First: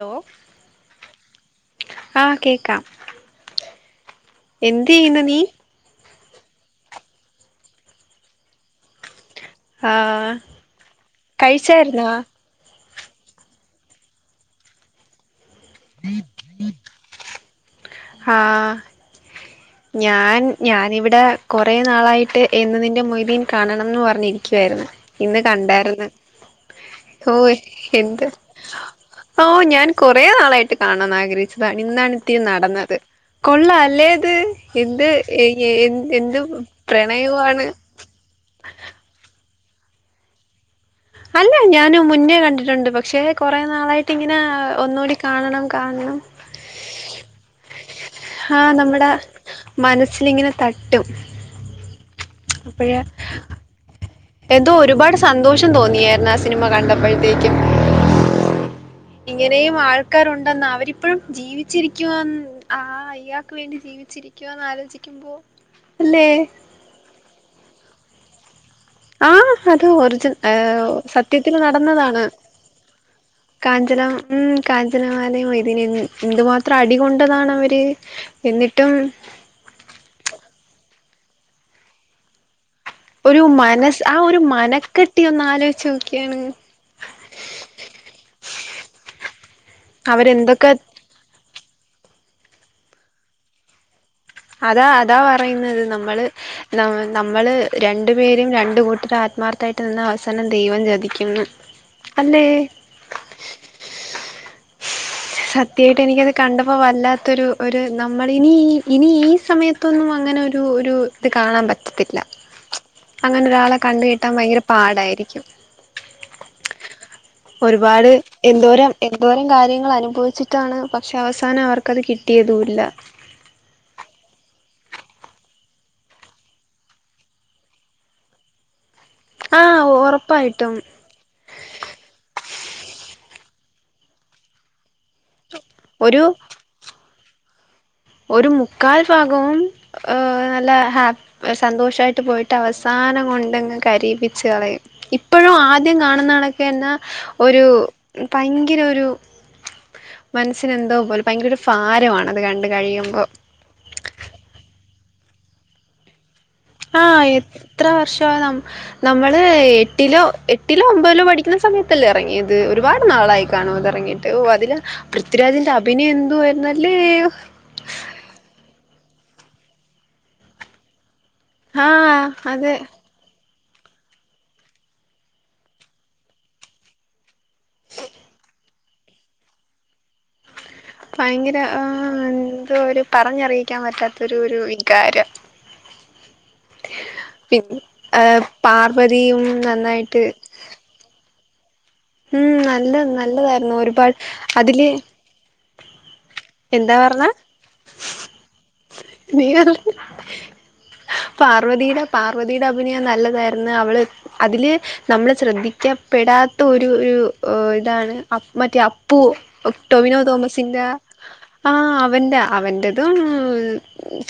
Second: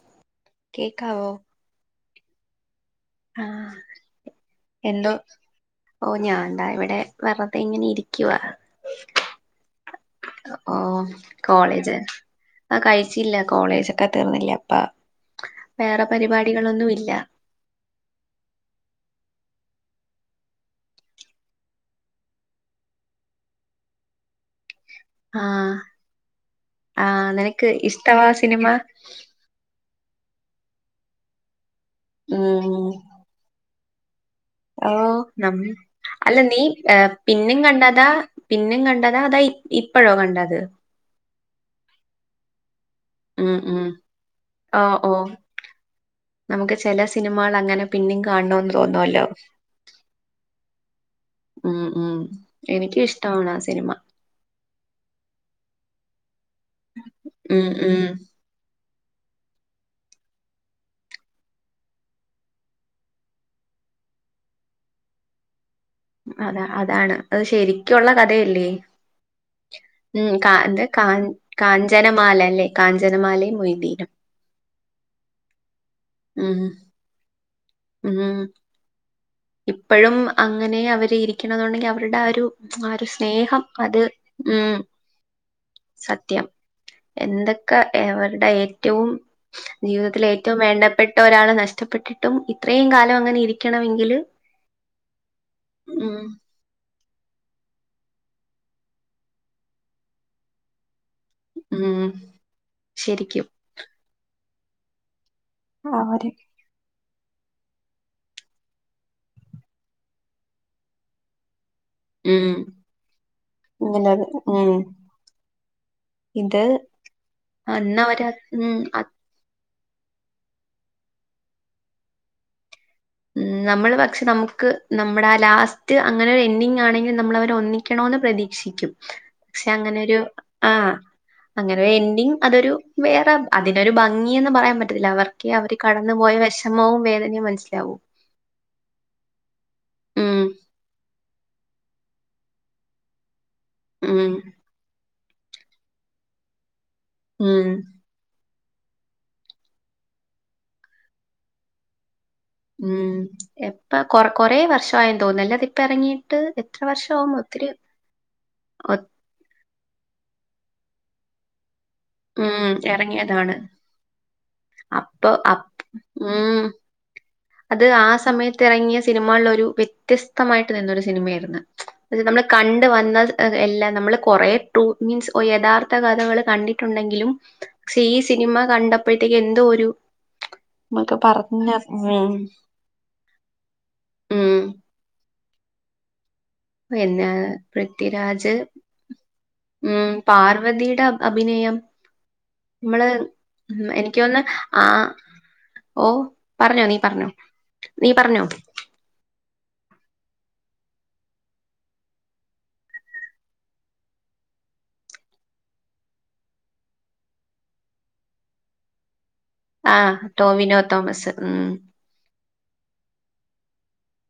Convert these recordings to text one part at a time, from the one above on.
Law കേക്കാവോ ഹാ കേക്കാം ആഹ് എന്ത് എന്തോ ചെയ്യുന്നു നീ ഓ ഞാൻതാ ഇവിടെ വെറുതെങ്ങനെ ഇരിക്കുവാ ആഹാ ഹാ ഓ കോളേജ് ആഹ് കയിച്ചില്ലേ കോളേജൊക്കെ തീർന്നില്ലേ അപ്പ വേറെ പരിപാടികളൊന്നുവില്ല ഹാ ഞാൻ ഞാനിവിടെ കൊറേ നാളായിട്ട് എന്ന് നിന്റെ മൊയ്തീൻ കാണണംന്ന് പറഞ്ഞിരിക്കുവായിരുന്നു ഇന്ന് ആഹ് കണ്ടായിര്ന്ന് ആഹ് ഹോ നിനക്ക് എന്ത്. ഇഷ്ടവാ സിനിമ ഓ ഞാൻ കൊറേ നാളായിട്ട് കാണണംന്നാഗ്രഹിച്ചതാ ഇന്നാണിത്തിരി ഉം നടന്നത് കൊള്ളാല്ലേത്. ഓ നം അല്ല നീ പിന്നിം പ്രണയവാണ് കണ്ടതാ പിന്നിം കണ്ട. ദ ദയി ഇപ്പഴോ കണ്ടത് അല്ല ഞാന് മുന്നേ കണ്ടിട്ടുണ്ട് പ ക്ഷെ ഉം കൊറേ ഉം നാളായിട്ടിങ്ങനെ ഓ ഓ ഒന്നൂടി കാണണം കാണണം നമുക്ക് ചെല സിനിമകൾ അങ്ങനെ പിന്നും ഹാ കാണണോന്ന് നമ്മടെ തോന്നുവല്ലോ മനസ്സിലിങ്ങനെ തട്ടും ഉം ഉം അപ്പഴ്, എനിക്കും ഇഷ്ടമാണ് ആ സിനിമ എന്തോ ഒരുപാട് സന്തോഷം തോന്നിയായിരുന്നു. ആ സിനിമ കണ്ടപ്പഴ് ഉം ഉം ഇങ്ങനെയും ആൾക്കാരുണ്ടെന്ന്. അവരിപ്പഴും ജീവിച്ചിരിക്കുവാ ആ അയ്യാക്ക് വേണ്ടി ജീവിച്ചി രിക്കുവാന്ന് ആലോചിക്കുമ്പോ അല്ലേ? അതാ അതാണ് അത് ശെരിക്കുള്ള കഥയല്ലേ? ആഹ് അത് ഒറിജിൻ ഉം കാ എന്ത് ഏഹ് കാ സത്യത്തിൽ നടന്നതാണ് കാഞ്ചനമാല അല്ലേ കാഞ്ചനമാലയും കാഞ്ചന മൊയ്തീനും ഉം കാഞ്ചനമാലയും മൊയ്തീനും എ ഉം എന്തുമാത്രം അടി കൊണ്ടതാണവര് ഉം എന്നിട്ടും ഇപ്പഴും അങ്ങനെ അവര് ഇരിക്കണം എന്നുണ്ടെങ്കി അവരുടെ ആ ഒരു [unintelligible] ഒരു അത് മനസ് ആ ഒരു ഉം മനക്കെട്ടി ഒന്ന് ആലോചിച്ച് നോക്കിയാണ് സത്യം എന്തൊക്കെ ഏ വരുടെ ഏറ്റവും ജീവിതത്തില് ഏറ്റവും അവരെന്തൊക്കെ വേണ്ടപ്പെട്ട ഒരാള് നഷ്ടപ്പെട്ടിട്ടും ഇത്രയും കാലം അങ്ങനെ ഇരിക്കണമെങ്കില്. അതാ അതാ പറയുന്നത് ഉം നമ്മള് നമ്മൾ രണ്ടു പേരും രണ്ട് കൂട്ടരു ആത്മാർത്ഥമായിട്ട് നിന്ന് അവസാനം ദൈവം ചതിക്കും പി ഉം അല്ലേ ശരിക്കും വൃത്തിയായിട്ട് അവര് എനിക്കത് കണ്ടപ്പോ വല്ലാത്തൊരു ഒരു നമ്മളിനി ഇനി ഈ സമയത്തൊന്നും അങ്ങനെ ഒരു ഒരു ത് കാണാൻ പ ത്തിറ്റ്ല. ഉം അങ്ങനെ ഒരാളെ ഇങ്ങനെ കണ്ടുകിട്ടാൻ ഭയങ്കര ഉം പാടായിരി ക്ക്യും. ഇത് [inaudible] ഒരുപാട് അന്നവര് ഉം എന്തോരം എ എന്തോരം കാര്യങ്ങൾ അനുഭവിച്ചിട്ടാണ് പക്ഷെ അവസാനം അവർക്കത് കിട്ടിയതല്ല ഉ നമ്മൾ പക്ഷെ നമുക്ക് നമ്മുടെ ആ ലാസ്റ്റ് അങ്ങനെ ഒരു എൻഡിങ് ആണെങ്കിലിൽ നമ്മള അവർ ഒന്നി ണന്ന് പ്രതീക്ഷിക്കും പക്ഷെ ആഹ് അങ്ങനെരു ആ ഉറപ്പായിട്ടും അങ്ങനെ ഒരു എൻഡി അതൊരു വേറെ അതിനൊരു ഭംഗിയന്ന് പറയാൻ പറ്റത്തില്ല അവർ അവർ കടന്നു ഒരു പോോയ വിഷമവും വേദനയും മനസ്സിലാവും ഒരു മുക്കാൽ ഭാഗവും ഉം. നല്ല ഹാ എ സന്തോഷായിട്ട് പോയിട്ട് അവസാനം കൊണ്ടങ്ങ് ഉം. കരീപ്പിച്ച് അളയും. ഇ ഇപ്പഴും ആദ്യം കാണുന്നണൊക്കെ എന്നാ.. ഒരു ഉം. പയങ്കര ഒരു മനസ്സിന് എന്തോ പോലെ പയങ്കര ഒരു ഫാരമാണത് കണ്ട് ഉം. കഴിയുമ്പോ എപ്പൊ കൊറ കൊറേ വർഷായെന്ന് തോന്നുന്നു അതിപ്പ ഇറങ്ങിയിട്ട് ആ, എത്ര വർഷോ നം ഒ നമ്മൾ ഏ.... എട്ടിലോ എട്ടിലോ ഒമ്പതിലോ പഠിക്കുന്ന സമയത്ത് തല്ല ഇറങ്ങിയത്. ഉം ഒരുപാട് നാളായി എറങ്ങിയതാണ്. കാണും അത് എറങ്ങിയിട്ട്. ഓ അതില് അപ്പൊ അപ് പൃഥ്വിരാജിന്റെ അഭിനയം എന്തു ഉം. വായിരുന്നു അല്ലേ? ഹൊ! അത് ആ സമയത്ത് ഇറങ്ങിയ സിനിമകളിലൊരു വ്യത്യസ്തമായിട്ട് തന്നൊരു സിനിമയായിരുന്നു. ആഹ് [inaudible] നമ്മള് അതെ കണ്ട് വന്ന [unintelligible] ഏ.. എല്ല. നമ്മള് കൊറേ ട്രൂത്ത് മീൻസ് ഒഎ യഥാർത്ഥ കഥകള് കണ്ടിട്ടുണ്ടെങ്കിലും. ക്ഷീ ഇ സിനിമ കണ്ടപ്പൊഴത്തേക്ക് എന്തോ ഒരു മക്ക ഭയങ്കര പറഞ്ഞ ആഹ് [unintelligible] എന്തോ ഒരു പറഞ്ഞറിയിക്കാൻ പറ്റാത്തൊരു ഉം ഒരു വികാരം എന്നാ പി ഏഹ് പൃഥ്വിരാജ് പാർവതിയും ഉം നന്നായിട്ട് പാർവ്വതിയുടെ അഭിനയം. ഉം നല്ല മ്മള് നല്ലതായിരുന്നു ഉം ഒരുപാട് എനിക്കോ ന്ന്ന്ന ആ. അതില് ഓ പറഞ്ഞോ എന്താ നീ പറഞ്ഞോ പറഞ്ഞെ നീ പറഞ്ഞോ [unintelligible] പാർവതിയുടെ, പാർവതിയുടെ അഭിനയം നല്ലതായിരുന്നു അവള്. അതില് നമ്മള് ശ്രദ്ധിക്കപ്പെടാത്ത ഒരു ഇതാണ് മറ്റേ പ്പൂ ആഹ് ടൊമിനോ ടോവിനോ തോമസിന്റെ തോമസ് ഉം ആ അവൻ്റെ. അവൻ്റെതും.....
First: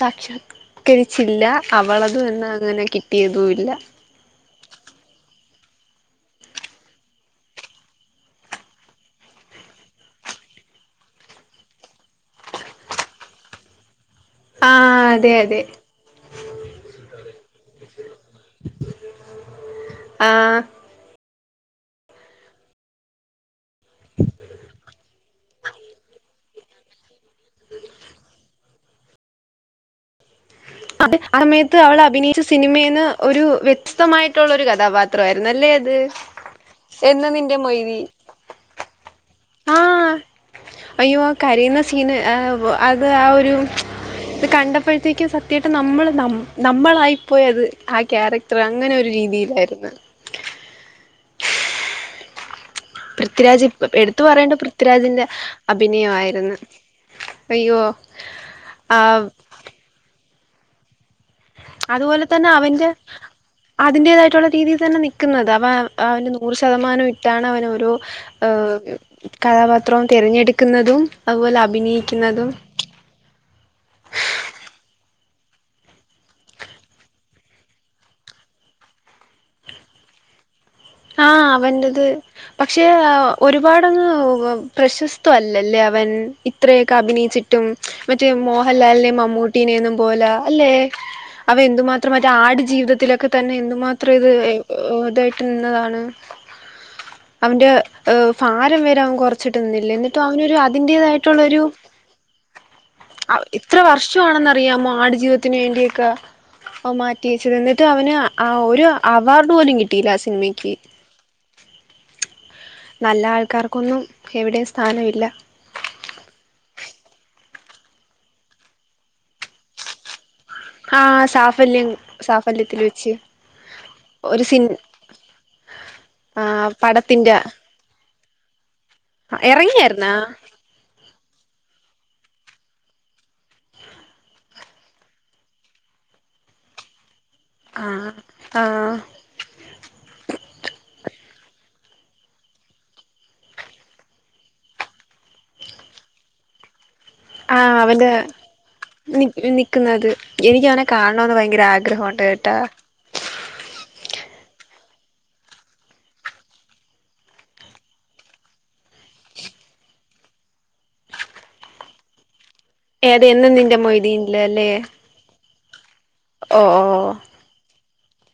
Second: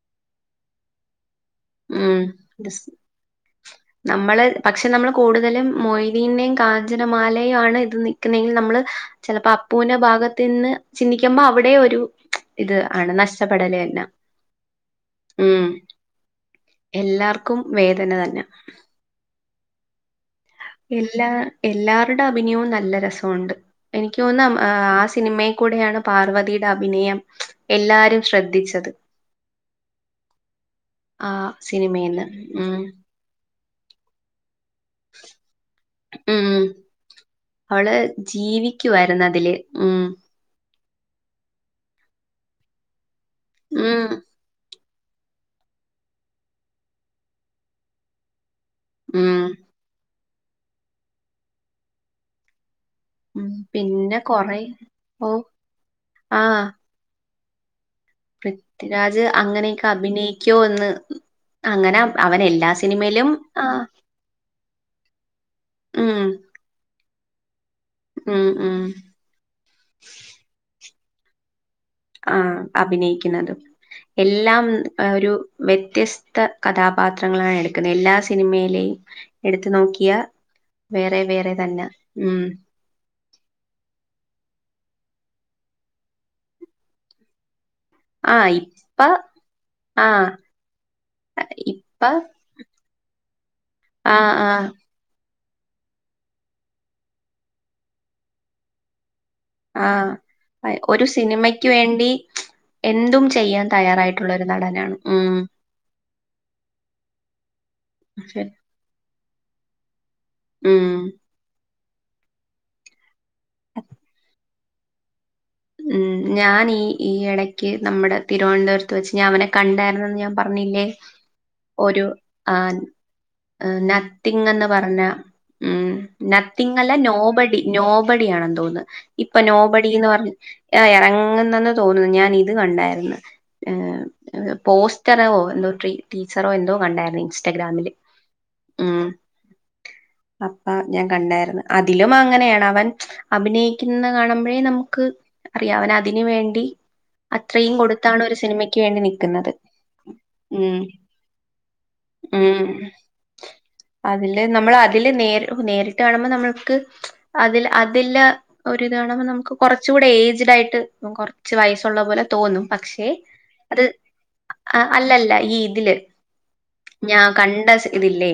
സാക്ഷാൽകരിച്ചില്ല. അവളത് എന്നന്ന ഉം അങ്ങനെ കിട്ടിയതും ഇല്ല നമ്മള് പക്ഷെ നമ്മള് കൂടുതലും മൊയ്തീനേയും കാഞ്ചനമാലയും ആണ് ഇത് നക്കുന്നെങ്കിൽ നമ്മള് ചെലപ്പോ അപ്പൂന്റെ ഭാഗത്തീന്ന് ചിന്തിക്കുമ്പൊ അവിടേ ഒരു. ഇത് ആണ് നഷ്ടപ്പെടല തന്നെ ആ അതെ അതെ ഉം എല്ലാർക്കും വേദന തന്നെ ആഹ എല്ലാ എല്ലാവരുടെ അഭിനയവും നല്ല രസമുണ്ട് എനിക്ക് തോന്നുന്ന അം ആ.... സിനിമയിൽ കൂടെയാണ് പാർവതിയുടെ അഭിനയം എല്ലാരും ശ്രദ്ധിച്ചത്. അത് ആ സമയത്ത് അവൾ സിനിമേന്ന്. അഭിനയിച്ച ഉം സിനിമേന്ന് ഒരു വ്യ സ്തമായിട്ടുള്ള ഒരു കഥാപാത്രായിരുന്നു അല്ലേ അത്?. ഉം എന്ന നിന്റെ അവള് മൊയ്തി ജീവിക്കുവായിരുന്നു അതില് ഉം ആഹ് അയ്യോ ആഹ് കരയുന്ന സീന് അത് ആ ഒരു ഉം ഇത് കണ്ടപ്പോഴത്തേക്കും സത്യമായിട്ട് നമ്മൾ നമ്മ് നമ്മളായിപ്പോയത് ആ ക്യാരക്ട അത്ര അങ്ങനെ ഒരു ഉം രീതിയിലായിരുന്ന് ഉം പൃഥ്വിരാജ് ഇപ്പ പിന്നെ എടുത്തു പറയേണ്ട കൊറേ പൃഥ്വിരാജിന്റെ ഓഹ് അഭിനയായിരുന്നു ആഹ് അയ്യോ പൃഥ്വിരാജ് അങ്ങനെയൊക്കെ അഭിനയിക്കോ എന്ന് അങ്ങനെ അതുപോലെ അവൻ തന്നെ എല്ലാ അവന്റെ സിനിമയിലും ആഹ് അതിന്റേതായിട്ടുള്ള രീതിയിൽ തന്നെ നിക്കുന്നതാ അവ ഉം അവന്റെ നൂറ് ശ ശതമാനം ഇട്ടാണ് അവനോരോ ഉം ഉം കഥാപാത്രം തിരഞ്ഞെടുക്കുന്നതും അതുപോലെ അഭിനയിക്കു ആഹ് അഭിനയിക്കുന്നതും എല്ലാം ഒരു വ്യത്യസ്ത കഥാപാത്രങ്ങളാണ് എടുക്കുന്നത് എല്ലാ സിനിമയിലെയും എടുത്തു നോക്കിയാ വേറെ ആഹ് വേറെ തന്ന അവന്റത് ഉം. പക്ഷെ ഒരുപാടങ്ങ് പ്രശസ്ത അല്ലല്ലേ അവൻ ഇത്രയൊക്കെ അഭിനയിച്ചിട്ട് റ്റും മറ്റേ ആഹ് ഇപ്പ മോഹൻലാലിനെയും മമ്മൂട്ടീനെയൊന്നും പോലെ ആഹ് അല്ലെ അവ ഇപ്പ എന്തുമാത്രം മറ്റെ ആട് ജീവിതത്തിലൊക്കെ തന്നെ എന്തുമാത്രം ഇത് ആഹ് ആഹ് [unintelligible] അതാണ് അവന്റെ ഭാരം വരെ അവൻ കൊറ ച്ചിട്ടിനിന്നില്ലേ എന്നിട്ട് അവനൊരു ആഹ് ഒരു അതിന്റേതായിട്ടുള്ളൊരു സിനിമയ്ക്ക് വേണ്ടി എന്തും ചെയ്യാൻ ഇത്ര തയ്യാറായിട്ടുള്ള ഒരു വർഷാണെന്നറിയാമോ നടനാണ് ആടു ഉം ജീവിതത്തിന് വേണ്ടിയൊക്കെ ഓ മാറ്റിവെച്ചത ന്നിട്ട് അവന് ആ ശരി. ഒരു അ അവാർഡ് പോലും കിട്ടിയില്ല ആഹ് സിനിമക്ക് ഉം നല്ല ആൾ ക്കാർക്കൊന്നും എവിടെയും സ്ഥാനമില്ല ഉം ഞാൻ ഈ ഈ ഇടക്ക് നമ്മുടെ തിരുവനന്തപുരത്ത് വച്ച് ഞാൻ അവനെ കണ്ടായിരുന്നു ഞാൻ പറഞ്ഞില്ലേ ആ സാഫല്യം ഒരു ആ സാഫല്യത്തിൽ വെച്ച് ഒരു നത്തിങ് സിൻ എന്ന് പറഞ്ഞാ ഉം ആ നത്തിങ്ങല്ല പടത്തിന്റെ നോബടി നോബടിയണ തോന്നുന്നത് ഇപ്പൊ നോബടി എന്ന് ഇറങ്ങിയായിരുന്നാ പറഞ്ഞ ആ ഇറങ്ങുന്നെന്ന് തോന്നുന്നു ഞാൻ ഇത് കണ്ടായിരുന്ന് ആഹ് പോസ്റ്ററോ എന്തോ ട്രീ ടീസ്സറോ എന്തോ കണ്ടായിരുന്നു ഇൻസ് ആ റ്റഗ്രാമില് ആ ഉം. അപ്പ ഞാൻ കണ്ടായിരുന്നു അതിലും അങ്ങനെയാണ് അവൻ അഭിനയിക്കുന്നത് കാണുമ്പോഴേ നമുക്ക് അറിയാം അവൻ അതിന് വേണ്ടി ആ അത്രയും അവന്റെ കൊടുത്താണ് ഒരു സിനിമക്ക് വേണ്ടി നി നിക്കുന്നത് നിക്കുന്നത് എനിക്ക് ഉം അവനെ കാണണന്ന് ഭയങ്കര ആഗ്രഹമുണ്ട് കേട്ടാ ഉം അതില് നമ്മൾ അതില് നേരി നേരിട്ട് കാണുമ്പോൾ നമ്മൾക്ക് അതില് അതില് ഒരു ഇത് കാണുമ്പോ നമുക്ക് കുറച്ച കൂടെ ഏ ഏയ്ജ്ഡ് ആയിട്ട് കുറച്ച് വയസുള്ള പോലെ തോന്നും പക്ഷെ ഏത് എന്നും നിന്റെ അത് മൊയ്തീനില് അല്ലേ അല്ലല്ല ഈ ഇതില് ഓ ഓ ഞാൻ കണ്ട സി ഇതില്ലേ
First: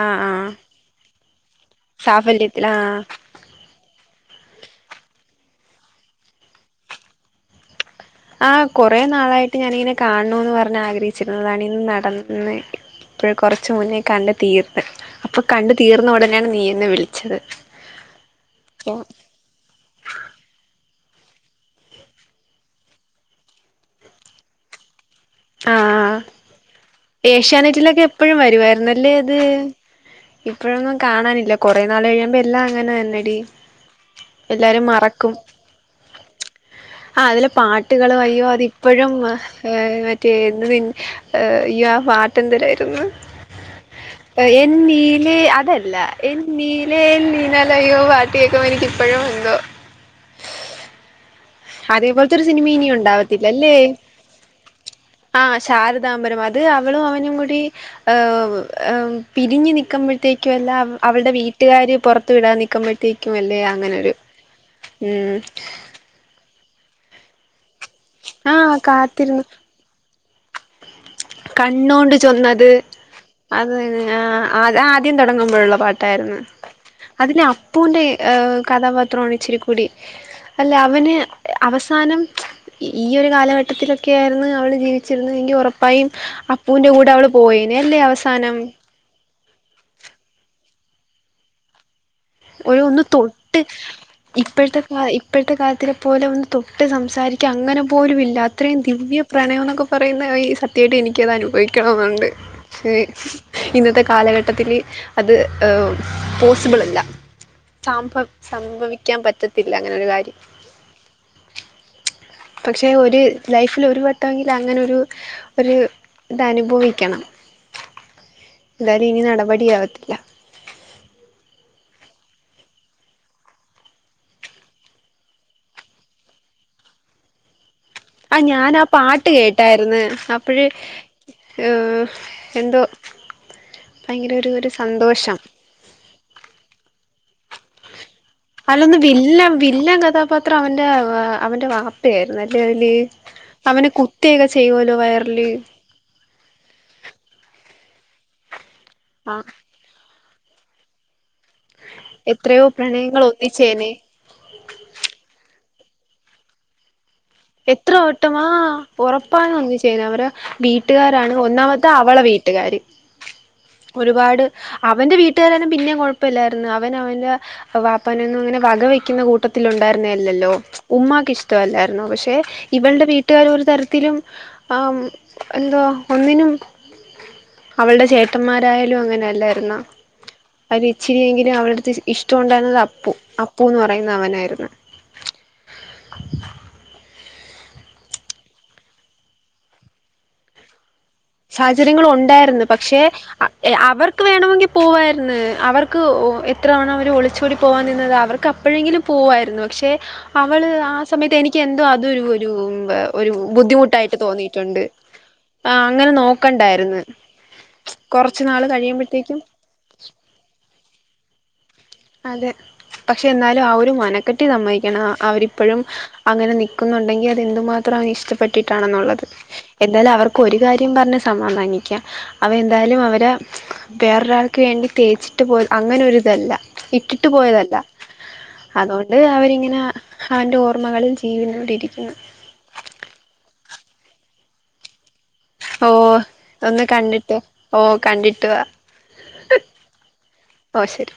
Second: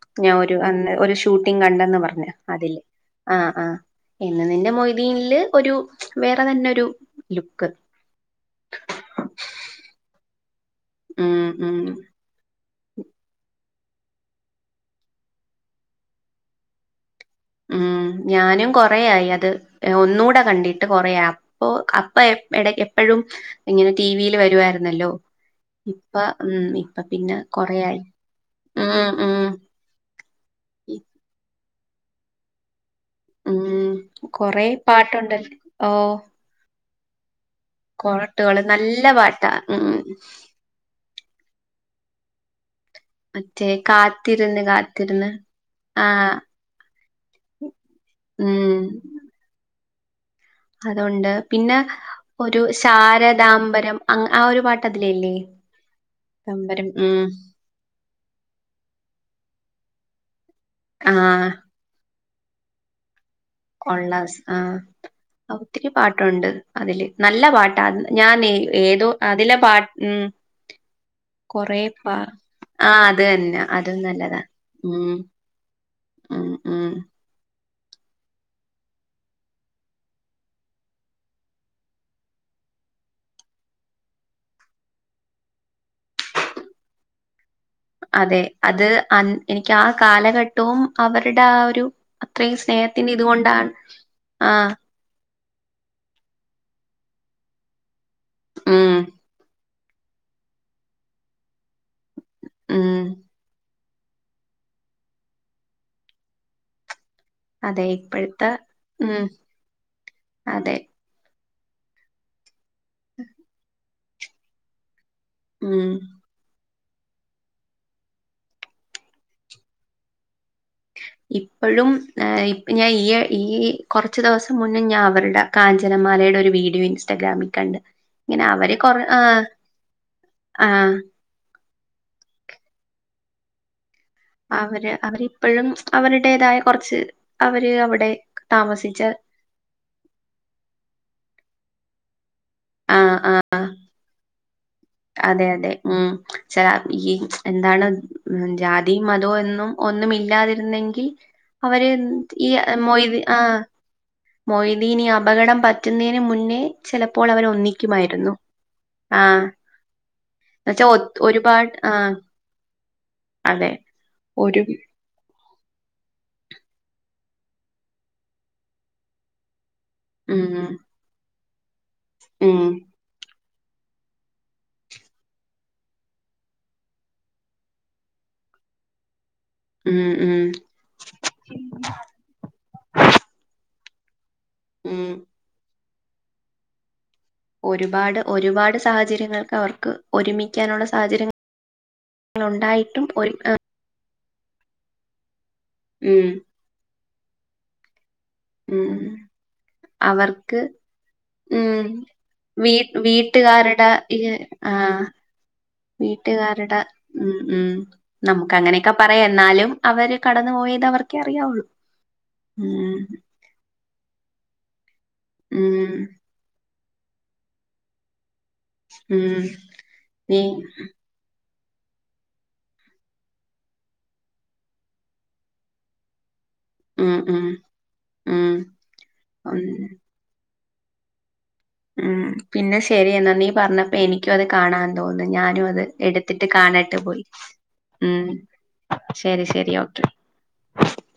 ആ ആ ഞാൻ ഒരു ഒരു ഷൂട്ടിങ് കണ്ടന്ന് പറഞ്ഞ് സാഫല്യത്തിൽ അതിൽ ആ ആഹ് ആഹ് എന്ന് നിന്റെ മൊയ്തീനില് ഒരു വേറെ തന്നെ ഒരു ലുക്ക് ആ കുറെേ നാളായിട്ട് ഞാനിങ്ങനെ കാൻണൊന്ന് പറഞ് ഉം ആഗ്രഹിച്ചിരുന്നതാണ് ഇന്ന് ഉം നടന്ന് ഇപ്പോഴ കുറച്ചു മുന്നേ കണ്ട് തീർത്ത് അപ്പൊ കണ്ട് തീർന്ന ഉടനെയാണ് നീ എന്നെ വിളിച്ചത്. ഉം ഞാനും കൊറയായി അത് ഒന്നുകൂടെ കണ്ടിട്ട് കൊറയാ അപ്പൊ അപ്പൊ എ എടക്ക് എപ്പോഴും ഇങ്ങനെ ടിവിൽ വരുവായിരുന്നല്ലോ? ഇപ്പ ആഹ് ഉം ഇപ്പ പിന്നെ കൊറയായി ഏഷ്യാനെറ്റിലൊക്കെ എപ്പഴും ഉം ഉം ഇപ്പോഴൊന്നും ഇ- കാണാലില്ല കുറേ നാൾ കഴിയുമ്പോ എല്ലാം അങ്ങനെ തന്നെ. ടി ഉം കൊറേ എല്ലാരും മറക്കും പാട്ടുണ്ടല്ലോ. ഓഹ് ആ അതിലെ പാട്ട് പാട്ടുകൾ അയ്യോ കൊറോട്ടുകള് നല്ല അതിപ്പോഴും പാട്ടാ. ആഹ് ഉം എന്ന് നി ഈ അയ്യാ പാട്ട് എന്തേലായിരുന്നു? മറ്റേ കാത്തിരുന്ന് കാത്തിരുന്ന് എന്നീലെ അതല്ല ആഹ് എന്നീലേ എല്ലിന്നാൽ അയ്യോ കേക്കുമ്പോ ഉം എനിക്കിപ്പഴും എന്തോ. അതൊണ്ട് പിന്നെ അതേപോലത്തെ ഒരു സിനിമ ഇനി ശാരതാംബരം അങ്ങ് ആ ഒരു പാ ആ ശാരദാംബരം അത് അവളും ഉം അവനും കൂടി, ഏഹ് എമ് പിരിഞ്ഞു നിൽക്കുമ്പോഴത്തേക്കു എല്ലാം അവൾടെ ആഹ് വീട്ടുകാര് പുറത്ത്, വിടാൻനിക്കുമ്പഴത്തെക്കും അല്ലയാ, കൊള്ളാസ് ആ ഒത്തിരി പാട്ടുണ്ട് അതില് നല്ല പാട്ടാന്ന്‌. ഞാനേ ആഹ് ഏതോ കാത്തിരുന്നു അതിലെ പാ ഉം. കൊറെ പ കണ്ണോണ്ട് ചൊന്നത് ആഹ അത് തന്നെ അത് അതും നല്ലതാ അത് ഉം ആദ്യം തുടങ്ങുമ്പോഴുള്ള പാട്ടായിരുന്നു ഉം. ഉം. അതിലെ അപ്പൂന്റെ ഏഹ് കഥാപാത്രമാണ് ഇച്ചിരിക്കൂടി അല്ല അവന് അവസാനം. ഈ ഒരു കാലഘട്ടത്തിലൊക്കെയായിരുന്നു അവള് ജീവിക്ക ളിച്ചിരുന്നു എങ്കി ഉറപ്പായും അപ്പൂവിന്റെ കൂടെ അവള് പോയേനെ അല്ലേ അവസാനം. ത് [unintelligible] എനിക്ക് ആ കാലഘട്ടവും അവരുടെ ആ ഒരു അത്രയും ഒരു ഒന്ന് സ്നേഹത്തിന്റെ തൊട്ട് ഇതുകൊണ്ടാണ് ആ. ഇപ്പോഴത്തെ ഇപ്പോഴത്തെ കാലത്തിലെ പോലും ഒന്ന് തൊട്ട് സംസാരിക്ക എക്ക് അങ്ങനെ പോലുമില്ല. അത്രയും ഉം. ദിവ്യ പ്രണയം എന്നൊക്കെ പറയുന്ന ഈ സത്യമായിട്ട് എനിക്കത് അനുഭവി ക്കണം എന്നുണ്ട് ശ ഉം. ഇന്നത്തെ കാലഘട്ടത്തില് അത് പോസിബളല്ല. അതെ സാംഭ ഇപ്പഴത്തെ സംഭവിക്കാൻ ഉം. പറ്റത്തില്ല അങ്ങനെ ഒരു കാര്യം. അതെ. പക്ഷെ ഒരു ലൈഫിൽ ഒരു വട്ടവെങ്കില് അങ്ങനെ ഒരു ഒരു ഉം. ഇതനുഭവിക്കണം എന്തായാലും ഇനി നടപടിയാവത്തില്ല. ഇപ്പഴും ഏഹ് ഞാൻ ഈ ഈ കുറച്ച് ദിവസം മുന്നേ ഞാൻ അവരട, കാഞ്ചനമാലയുടെ ഒരു വീഡിയോ ഇൻസ്റ്റാഗ്രാമിൽ കണ്ട്. ആ ഇങ്ങനെ അവര് ഞാനാ കൊറേ പാട്ട് ആഹ്. കേട്ടായിര്ന്ന്. അപ്പഴെ, ആഹ്. ഏഹ് എന്തോ ഭയങ്കര ഒരു ഒരു അവര് സന്തോഷം. അവരിപ്പഴും അവരുടേതായ കുറച്ച് അവര് അവിടെ, അല്ലന്ന് താമസിച്ച വില്ല വില്ലൻ കഥാപാത്രം അവന്റെ അവന്റെ വാ [unintelligible] അല്ലെ. ആഹ് ആഹ് അവനെ കുത്തേക്കെ ചെയ് [unintelligible] അതെ അതെ ഉം ചില ഈ എന്താണ് ഉ ജാതി ആ മതവും എന്നും, ഒന്നു മില്ലാതിരുന്നെങ്കിൽ അവര് എന്ത്‌ ഈ എത്രയോ മൊയ്തി പ്രണയങ്ങൾ ആ. ഒന്നിച്ചേനെ മൊയ്തീനി അപകടം പറ്റുന്നേന് മുന്നേ. ചിലപ്പോൾ അവര് എത്ര ഒന്നിക്കുമായിരുന്നു. വട്ടമാ ആഹ് ഉറപ്പാണ് ഒന്നിച്ചേര അവര എന്നുവെച്ചാ ഒ വീട്ടുകാരാണ് ഒരുപാട് ഒന്നാമത്. താ ആഹ് അവളെ വീട്ടുകാര് അതെ ഒരുപാട് ഒരു അപ് അവന്റെ വീട്ടുകാര് ആരും പിന്നെ കുഴപ്പമില്ലായിരുന്നു. അവൻ അവന്റെ വാപ്പനൊന്നും അങ്ങനെ വക വെക്കുന്ന കൂട്ടത്തി ത്തിലുണ്ടായിരുന്ന ഉം അല്ലല്ലോ. ഉമ്മാക്ക് ഇഷ്ടമല്ലായിരുന്നോ പക്ഷെ ഉം ഇവളുടെ വീട്ടി വീട്ടുകാരൊരു തരത്തിലും ആം എന്തോ ഒന്നിനും, അവൾടെ ചേട്ടന്മാരായാലും അങ്ങനെ അല്ലായിരൂന്നോ. ഉം ഉം. അതിൽ ഇച്ചിരിയെങ്കിലും അവൾടടുത്ത് ഇഷ്ടം ഉണ്ടായിരുന്നത് അപ്പു. അപ്പൂന്ന് പറയുന്ന അവനായിരുന്നു. ഉം. ഒരുപാട് ഒരുപാട് സാഹചര്യങ്ങൾക്ക് അവർക്ക് ഒരുമിക്കാനുള്ള സാഹചര്യങ്ങ സാഹചര്യങ്ങൾ ഒണ്ടായിരുന്നു, പക്ഷെ അവർക്ക് വേണമെങ്കിൽ പോവായിരുന്നു. അവർ ക്ക്‌ ഉം എത്ര തവണ അവർ ഒളിച്ചോടി പോവാൻ നിന്നതാ. അവർക്ക് ഉം എപ്പോഴെങ്കിലും പോവായിരുന്നു. പക്ഷെ അവർക്ക് അവള് ആ സമയത്ത്, എനിക്ക് എന്തോ ഉം അതൊ ഒരു ഒരു വീ വ ഒരു വീട്ടുകാരുടെ ഈ ബുദ്ധിമുട്ടായിട്ട് തോന്നിയിട്ടുണ്ട്. ആഹ് ആ പ് വീട്ടുകാരുടെ ഉം ഉം കൊറച്ചു നമുക്ക് നാള് അങ്ങനെയൊക്കെ പറയാ. കഴിയുമ്പോഴത്തേക്കും എന്നാലും, അവര് കടന്നു പോയത് അവർക്കെ അറിയാവുള്ളൂ. അതെ. ഉം പക്ഷെ എന്നാലും ആ ഒരു മനക്കെട്ടി സമ്മതിക്കണം. അവരിപ്പോഴും ഉം അങ്ങനെ നി ക്കുന്നുണ്ടെങ്കി അത് എന്തുമാത്രം അവനി ഇഷ്ടപ്പെ ട്ടാ ണെന്നുള്ളത് ഉം എന്തായാലും നീ അവർക്കൊരു കാര്യം പറഞ്ഞ് സമാധാനിക്കാം അവൻ എന്തായാലും അവരെ വേറൊരാൾക്ക് വേണ്ടി തേച്ചിട്ട് പോയി അങ്ങനൊരിതല്ല ഉം ഇട്ടിട്ട് ഉം പോയതല്ല ഉം അതുകൊണ്ട് ഉം അവരിങ്ങനെ അവന്റെ ഓർമ്മകളിൽ ജീവനോടി ഉം പിന്നെ ശരി എന്നാ നീ പറഞ്ഞപ്പോ എനിക്കത് കാണാൻ തോന്നുന്നു ഞാനും അത് ഓ എടുത്തിട്ട് ഒന്ന് കാണട്ട് പോയി കണ്ടിട്ട് ഓ ഉം കണ്ടിട്ട് വാ ശരി ശരി ഒക്കെ ഓ ശരി